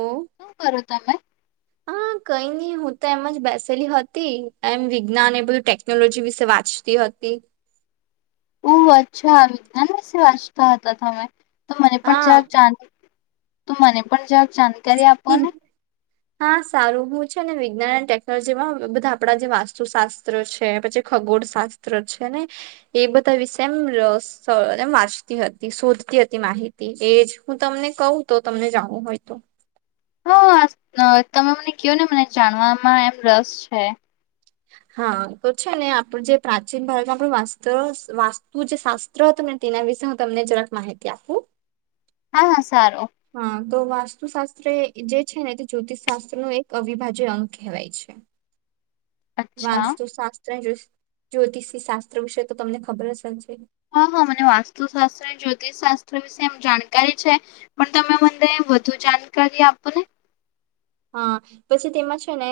ઓ શું કરો તમે હા કઈ ની હું તો એમ જ બેસેલી હતી એમ વિજ્ઞાન એ બધું ટેકનોલોજી વિશે વાંચતી હતી. ઓ અચ્છા વિજ્ઞાન વીશે વાંચતા હતા તમે તો મને પણ હા જાક જા તું મને પણ જ ચાં હા સારું બું છે. ને વિજ્ઞાન એ ટેકનોલોજી માં બધા આપડા જે વાસ્તુશાસ્ત્ર છે પછી ખગોળ શાસ્ત્ર છે ને, એ બધા વિશે એમ એમ વાંચતી હતી શોધતી હતી માહિતી એજ હું તમને કહું તો તમને જાણું હોય તો. હા તમે મને કહયો ને મને જાણવામાં એમ રસ છે. હા તો છે ને આપણું જે પ્રાચીન ભારતમાંસ્ત વાસ્તુ જે શાસ્ત્ર હતું ને તેના વિશે હું તમને જરાક માહિતી આપું. હા હા સારું. હા તો વાસ્તુશાસ્ત્ર જે છે ને તે જ્યોતિષશાસ્ત્ર ન એક અવિભાજ્ય અંગ કહેવાય છે. અચ્છા વાસ્તુશાસ્ત્ર જ્યોતિષી શાસ્ત્ર વિશે તો તમને ખબર જ હશે હા હા મને વાસ્તુશાસ્ત્ર જ્યોતિષશાસ્ત્ર વિશે એમ જાણકારી છે, પણ તમે મને વધુ જાણકારી આપોને. હા, પછી તેમાં છે ને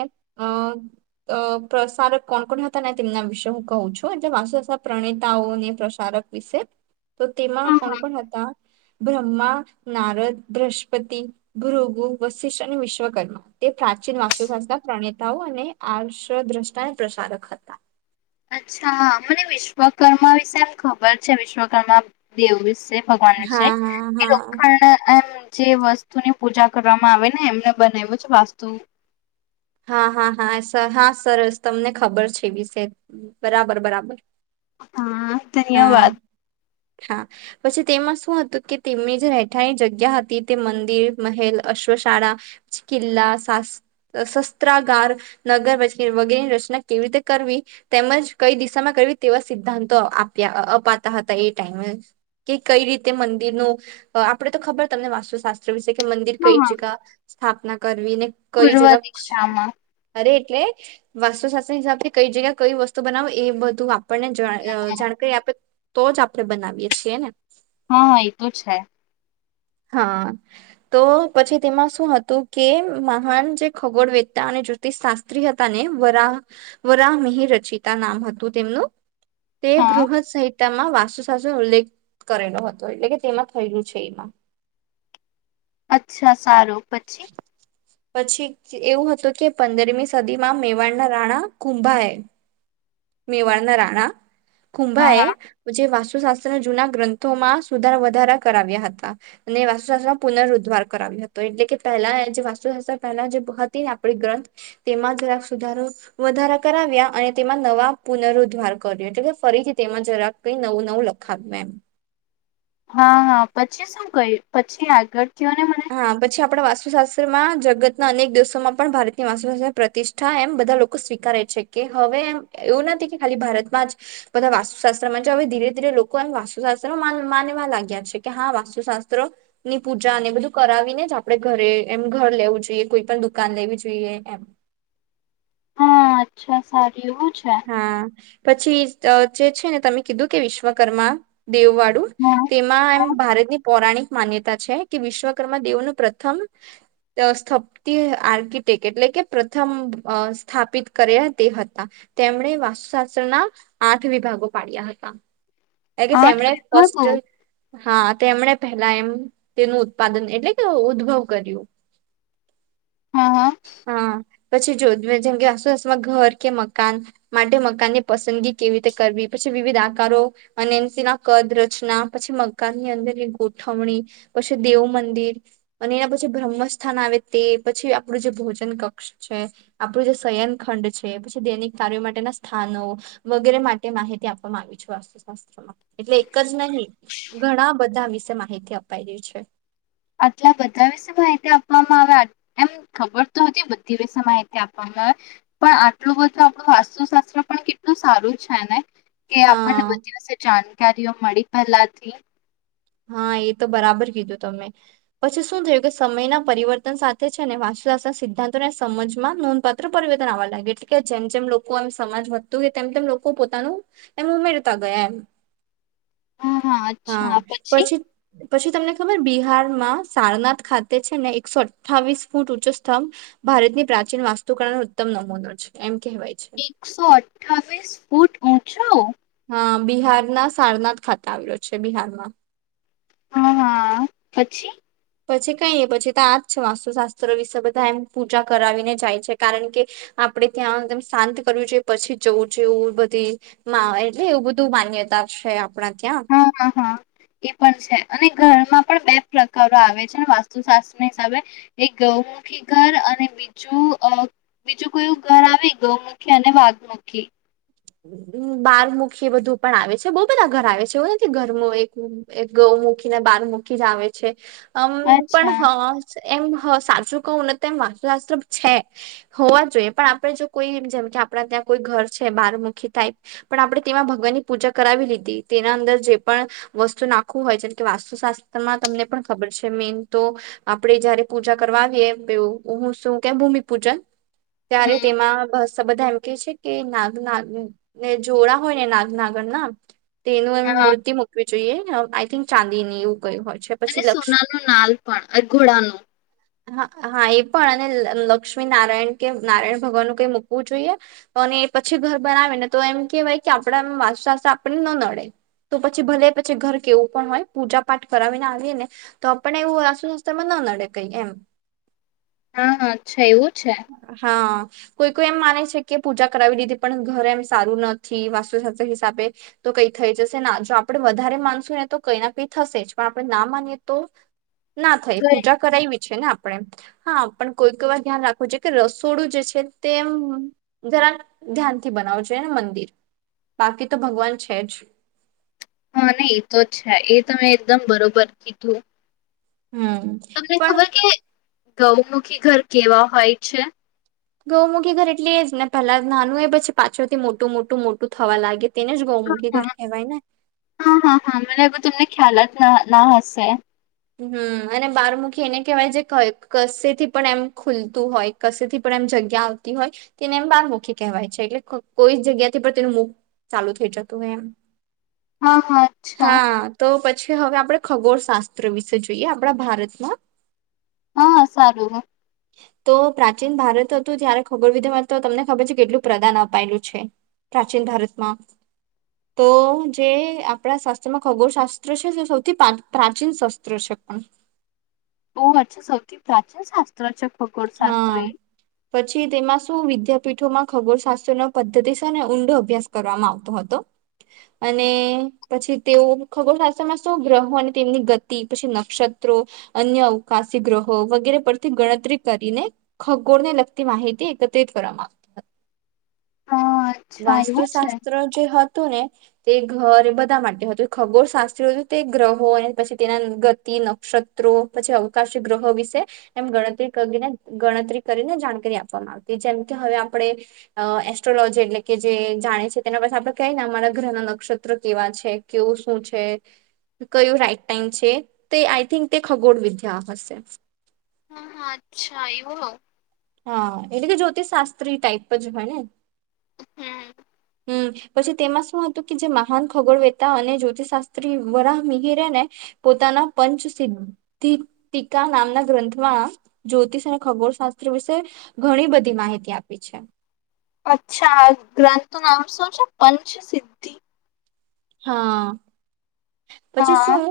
અ પ્રસારક કોણ કોણ હતા ને તેમના વિશે હું કવું છું એટલે વાસ પ્રણેતાઓને પ્રસારક વિશે. તો તેમાં હા કોણ કો હતા. અ્મા નારદ, બ્રહસ્પતિ ભૃગુ વશિષ્ અને વિશ્વ કર્મ, તે પ્રાચીન વાસ્તુશાસ્ત્ર પ્રણેતાઓ અને આ દ્રષ્ટાને પ્રસારક હતા. અચ્છા મને વિશ્વકર્મા વિશે એમ ખબર છે વિશ્વકર્મા દેવ વિશે. ભગવાન વિશે, હા હા એ લોંણ એમ જે વસ્તુની પૂજા કરવામાં આવે ને એમને બનાવ્યું છે વાસ્તુ હા હા હા સર હા સરસ તમને ખબર છે વિશે બરાબર બરાબર. હા હા ધન્યવાદ. હા, પછી તેમાં શું હતું કે તેમની જે રહેઠાની જગ્યા હતી તે મંદિર મહેલ અશ્વશાળા, કિલ્લા ચત્રગાર, નગર વ વગેરેની રચના કેવી રીતે કરવી તેમજ કઈ દિશામાં કરવી તેવા સિદ્ધાંતો આપ્યા અપાતા હતા એ ટાઈમે, કે કઈ રીતે મંદિર ન આપણેે તો ખબર તમને વાસ્તુશાસ્ત્ર શેખ મંદિર હા કઈ હા જગ સ્થાપના વીને કઈ પૂર્વ જગ દિશામાં અરે એટલે, વાસ્તુશાસ્ત્ર હિસાબથી કઈ જગ્યા કઈ વસ્તુ બનાવે એ બધું હા આપણને જાણકારી આપે. તો જ આપડણે બનાવીએ છીએ ને. હા એ તો છે. હા, તો પછી તેમાં શું હતું કે મહાન જે ખગોળ વેદતા અને જ્યોતિષ શાસ્ત્રી હતા ને વરા, વરામિહ રચિતા નામ હતું તેમનું. તે હા બૃહદ સહિત તેમાં વાસુ સાસુનો ઉલ્લેખ કરેલો હતો એટલે કે તેમાં થયેલું છે એમાં. અચ્છા સારું પછી પછી એવું હતું કે પંદરમી સદીમાં મેવાડના રાણા કુંભાાય એ મેવાડના રાણા હા કુંભાએ હા હ મુછ વાસ તાસ્ત્રના જૂના ગ્રંથોમાં સુધારા વધારા કરાવ્યા હતા, અને વાસ્તુશાસ્ત્રમાં પુનરદ્ધ્વાાર કરાવ્યો હતો એટલે કે પહેલા જે વાસ્તુશાસ્ત્ર પહેલા જે હતી ને આપડી ગ્રંથ, તેમાં જરાક સુધારો વધારા કરાવ્યા અને તેમાં નવા પુનરુદ્ધાર કર્યો એટલે કે ફરીથી તેમાં જરાક કઈ નવું નવું લખાવ્યું એમ. હા હા પછી શું ગય પછી આગળ કયો ને મને હા પછી આપડ વાસ સ્તુ શાસ્ત્રમાં જગતના અનેક દિવસોમાં પણ ભારતની વાસ્તુશાસ્ત્ર પ્રતિષ્ઠા એમ બધા લોકો સ્વીકારે છે કે હવેમ એવું નથી કે ખાલી ભારતમાં જ બધા વાસ્તુશાસ્ત્રમાં હવે ધીરે ધીરે લોકો એમ વાસ્તુશાસ્ત્ર માનવા લાગ્યા છે કે હા વાસ્તુશાસ્ત્રો ની પૂજા અને બધું. કરાવીને જ આપડે ઘરે એમ ઘર લેવું જોઈએ કોઈ પણ દુકાન લેવી જોઈએ એમ. અચ્ા સ કેવું છે. હા પછી જે છે ને તમે કીધું કે વિશ્વકર્મા. દેવવાડું હા તેમાં એમ ભારતની પૌરાણિક. માન્યતા છે કે વિશ્વકર્મા દેવનું પ્રથમ સ્થપતિ આર્કિટેક્ટ એટલે કે પ્રથમ સ્થાપિત કર્યા તે હતા. તેમણે વાસ્તુશાસ્ત્રના આઠ વિભાગો પાડ્યા હતા. એ કે આઠ તેમણે ફસ્ટ વિભાગો હા. તેમણે પેલા એમ તેનું ઉત્પાદન એટલે કે ઉદ્ભવ કર્યું. હા હા હા. પછી જો જેમ કે આસુસુમાં ઘર કે મગ. માટે મકાનની પસંદગી કેવી રીતે કરવી પછી વિવિધ આકારો અને તેના કદ રચના પછી મકાનની અંદરની ગોઠવણી પછી દેવ મંદિર અને એના પછી બ્રહ્મસ્થાન આવે તે પછી આપણું જે ભોજન કક્ષ છે આપણું જે શયન ખંડ છે પછી દૈનિક. કાર્યો માટેના સ્થાનો વગેરે માટે માહિતી આપવામાં આવી છે વાસ્તુશાસ્ત્રમાં એટલે એક જ નહીિ ઘણા બધા વિશે માહિતી અપાયાઈ રહી છે. આટલા બધા વિશે માહિતી આપવામાં આવે એમ ખબર તો હતી બધી વિશે માહિતી આપવામાં આવે પણ આટલું બધું આપણું વાસ્તુશાસ્ત્ર પણ કેટલું સારું છેને. કે આપણને હા બતિઓ જાણ. ઓ મળી પહેલાથી. હા એ તો બરાબર કીધું તમે પછી શું થયું કે સમયના પરિવર્તન સાથે છે ને વાસુદસના સિદ્ધાંતોને સમજમાં નોંધપાત્ર પરિવર્તન આવવા લાગ્યું એટલે કે જેમ જેમ લોકો એમ સમાજ વધતું ગય તેમ તેમ લોકો પોતાનું એમ ઉમેરતા ગયા એમ. હા હા અચ્છા પછી. પછી પછી તમને. ર બિહારમાં સારનાથ ખાતે છે ને એકસો અઠ્ઠાવીસ ફૂટ ઉઊંચો સ્તંભ ભારતની પ્રાચીન વાસ્તુકણનો ઉત્તમ નમૂનો છે એમ. કહેવાય છે. એકસો અઠ્ઠાવીસ ફૂટ. ઓછું. હા બિહારના સારનાથ ખાતે આવેલો છે બિહારમાં. હા હા પછી. પછી કઈ એ પછી તો આજ વાસ્તુશાસ્ત્ર વિશે બધા એમ પૂજા કરાવીને જાય છે કારણ કે આપડે ત્યાંમ શાંત કરવી જોઈએ પછી જવું જોઈએ એવું બધી એટલે એવું બધું માન્યતા છે. આપણા ત્યાં. હા હા હા એ પણ છે અને ઘરમાં પણ બે પ્રકારો આવે છે વાસ્તુશાસ્ત્ર હિસાબે એક ગૌમુખી ઘર અને બીજું. બીજું કોયું ઘર આવે ગ. અને વાઘ મૂકી. બહાર મૂકી એ બધું પણ આવે છે બહુ બધા ઘર આવે છે એવું નથી ઘર એક ગૌ મૂકીને બહાર મૂકી જ આવે છે. આમ પણ અચ્છા હા. એમ સાચું કહું ને તો એમ વાસ્તુ આસ્ત્ર છે હોવા જોઈએ પણ આપડે જો કોઈ જેમ કે આપણા ત્યાં કોઈ ઘર છે બાર. આી ટ પણ આપણે તેમાં ભગવાનની પૂજા કરાવી લીધી તેના અંદર જે પણ વસ્તુ નાખવું હોય છેમ કે વાસ્તુશાસ્ત્રમાં તમને પણ ખબર છે મેન તો આપણે જયારે પૂજા કરવાવીએ હું શું કે ભૂમિપૂજન. ત્યારે હમ તેમાંસ. બધા એમ કે છે કે નાગ ના. ને જોડા હોય ને નાગનાગર ના. તે એનું એ હા મૂર્તિ મૂકવી જોઈએ. ક ચાંદી એવું કયું હોય. છે અને પછી લક્ષ સોના ન નાલ પણ ઘોડાનું. હા હા એ પણ અને લક્ષ્મી નારાયણ કે નારાયણ ભગવાનનુંું કઈ મૂકવું જોઈએ અને પછી ઘર બનાવીને. તો એમ કેહેવાય કે આપણા એમ વાસુસ્ આપને ન નડે તો પછી ભલે પછી ઘર કેવું પણ હોય પૂજા પાઠ કરાવીને આવીએ ને તો આપણે એવું વાસુસ્ત્રમાં ન નડે કઈ એમ. હા હા છેા એવું જ. હા. કોઈ કોઈ એમ માને છે કે પૂજા કરાવી લીધી પણ ઘરે એમ સારું નથી વાસ્તુશાસ્ત્ર હિસાબે તો કઈ થઈ જશે ના જો આપણેે વધારે માનશું ને તો કઈ ના કઈ થશે જ પણ આપણે ના માનીએ તો. ના થઈ તો એ પૂજા કરાવ વિ. ને આપણે હા પણ કોઈક વાર ધ્યાન રા. ખ છે કે રસોડું જે છે તે જરા ધ્યાનથી બનાવ જોોએને મંદિર બાકી તો ભગવાન છે જ. હા ને એ તો છે એ તમે એકદમ બરોબર કીધું. હમ તમને પણ. ખબર કે ગૌમુખી ઘર કેવા હોય છે. ગૌમુખીઘર એટલે એ જ ને પેલા નાનું એ પછી પાછળ થી મોટું મોટું મોટું થવા લાગે તેને જ હ ગૌમુખી હા ઘર કહેવાય ને હા હા હા મને એવો તમને ખ્યાલ ના ના હશે. હમ્મ અને બારમુખી એને કહેવાય છે કશે થી પણ એમ ખુલતું હોય કસેથી પણ એમ જગ્યા આવતી હોય તેને એમ બારમુખી કહેવાય છે એટલે કોઈ જગ્યાથી પણ તેનું મુખ ચાલુ થઈ જતું હોય એમ. હા હા અચ્છા હા તો હવે આપણે ખગોળ શાસ્ત્ર વિશે જોઈએ આપણા ભારતમાં હા સારું હ તો પ્રાચીન ભારત હતું ત્યારે ખગોળ વિધમાં તો તમને ખબર છે કેટલું પ્રદાન અપાયેલું છે પ્રાચીન ભારતમાં તો જે આપણા શાસ્ત્રમાં ખગોળશાસ્ત્ર છે તે સૌથી પ્રા પ્રાચીન શસ્ત્ર છે પણ. ઓ અચ્છા સૌથી પ્રાચીન શાસ્ત્ર છે! ખગોળ શાસ્ત્ર હા એ પછી તેમાં શું વિદ્યા પીઠોમાં ખગોળશાસ્ત્ર ન પદ્ધતિ છે ને ઊંડો અભ્યાસ કરવામાં આવતો હતો અને પછી તેઓ ખગોળશાસ્ત્રમાં શો ગ્રહો અને તેમની ગતિ પછી નક્ષત્રો અન્ય અવકાશી ગ્રહો વગેરે પરથી ગણતરી કરીને ખગોળને લગતી માહિતી એકત્રિત કરવામાં આવતી હતી. હા અચ્છા એવું છે વાસ્તુશાસ્ત્ર જે હત હતું ને તે ઘર એ બધા માટે હતું ખગોળ શાસ્ત્રી હતું તે ગ્રહો અને પછી તેના ગતિ નક્ષત્રો પછી અવકાશી ગ્રહો વિશે એમ ગણતરી કરીને ગણતરી કરીને જાણકારી આપવામાં આવતી જેમ કે હવે આપણે એસ્ટ્રોલોજી એટલે કે જે જાણે છે તેના પાસે આપણે કને અમારા ગ્રહના નક્ષત્ર કેવા છે કેવું શું છે કયું રાઈટ ટાઈમ છે તે આઈ થિંક તે ખગોળ વિદ્યા હશે. હા હા અચ્છા એવું હ હા એટલે કે જ્યોતિષશાસ્ત્રી ટાઈપ જ હોય ને. હમ્મ હમ્મ પછી તેમાં શું હતું કે જે મહાન ખગોળ વેતા અને જ્યોતિષશાસ્ત્રી વરા મિહરેને પોતાના પંચ સિધિતિકા નામના ગ્રંથમાં જ્યોતિષ અને ખગોળશાસ્ વિશે ઘણી બધી માહિતી આપી છે. અચ્છા ગ્રંથ નુ નામ શું છે પંચસિદ્ધિ? હા પછી હા શું?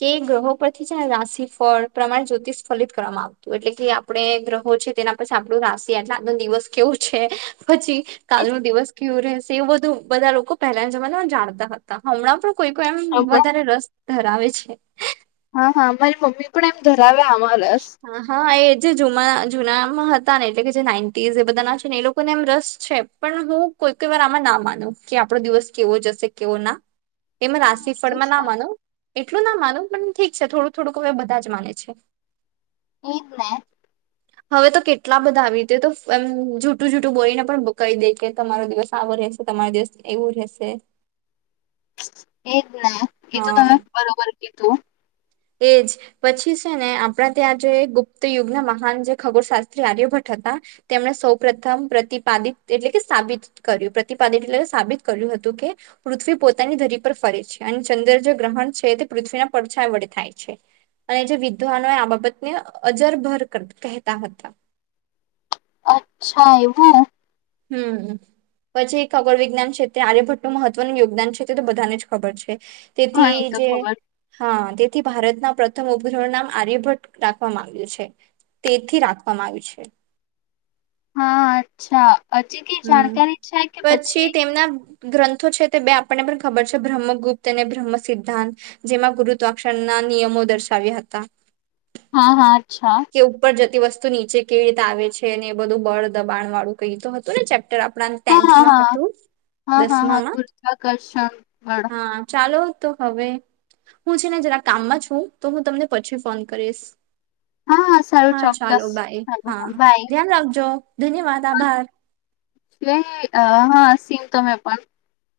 કે ગ્રહો પરથી છે ને રાશિ ફળ પ્રમાણે જ્યોતિષ ફલિત કરવામાં આવતું એટલે કે આપણે ગ્રહો છે તેના પછ આપણું રાશિ એટલે આનો દિવસ કેવો છે પછી કાલ નો દિવસ કેવો રહે તે બધું બધા લોકો પહેલાના જમાનામાં જાણતા હતા હમણાં પણ કોઈ કો એમ હા બસ ધરાવે છે હા હા મારી મમ્મી પણ એમ ધરાવે. આમાં રસ. હા હા એ જે જના જુનામાં હતા ને એટલે કે જે નાઇન્ટીઝ એ બધા ના છે ને એ લોકોને એમ રસ છે પણ હું કોઈ કોઈ વાર આમાં ના માનું કે આપણો દિવસ કેવો જશે કેવો ના એમાં હા એ તો રાશીફળમાં ના છે, માનું એટલું ના માનું પણ ઠીક છે થોડું થોડુંક હવે બધા જ માને છે. એજ ને હવે તો કેટલા બધા આવી રીતે તો એમ જૂઠું જૂઠું બોલીને પણ કહી દે કે તમારો દિવસ આવો રહેશે તમારો દિવસ એવું રહેશે. એજ ને એ તો હા તમે બરોબર એ તો એજ પછી છે ને આપણા ત્યાં જે ગુપ્ત યુગના મહાન જે ખગોળશાસ્ત્રી આર્યભટ્ટ હતા તેમણે સૌ પ્રથમ પ્રતિપાદિત એટલે કે સાબિત કર્યું પ્રતિપાદિત એટલે સાબિત કર્યું હતું કે પૃથ્વી પોતાની ધરી પર ફરે છે અને ચંદ્ર જે ગ્રહણ છે તે પૃથ્વીના પડછાય વળે થાય છે અને જે વિદ્વાનો આ બાબતને અજરભર કહેતા હતા અચ્છા એવું હમ પછી એક ખબર વિજ્ઞાન છેત્ર એ આર્યભટ્ટું મહત્વનું યોગદાન છે તે તો બધાને જ ખબર છે હા તેથી એ તો જે ખબર. હા તેથી ભારતના પ્રમભ નામ આર્યભટ્ટ રાખવામાં આવ્યું છે તેથી રાખવામાં આવ્યું છે હા અચ્છા હજી કે હમ. જાણકારી છે કે પછી ગ્રંથો છે તે બે આપણને પણ ખબર છે બ્રહ્મગુપ્ત અને બ્રહ્મ સિદ્ધાંત જેમાં ગુરુત્વાક્ષરના નિયમો દર્શાવ્યા હતા હા હા અચ્છા કે ઉપર જતી વસ્તુ નીચે કેવી રીતે આવે છે ને એ બધું બળ દબાણ વાળું કઈ તો હતું [unintelligible] આપ હા ટેન્થ હા હા હતું હા હા હા દસમામાં ગુરુત્વાકર્ષણ બળ હા ચાલો તો હવે હું છે ને જરા કામમાં છું તો હું તમને પછી ફોન કરીશ હા સારું હા ચાલો ચોક્કસ. Bye hello. હા બાય. ધ્યાન રાખજો ધન્યવાદ આભાર હા સીમ તમે પણ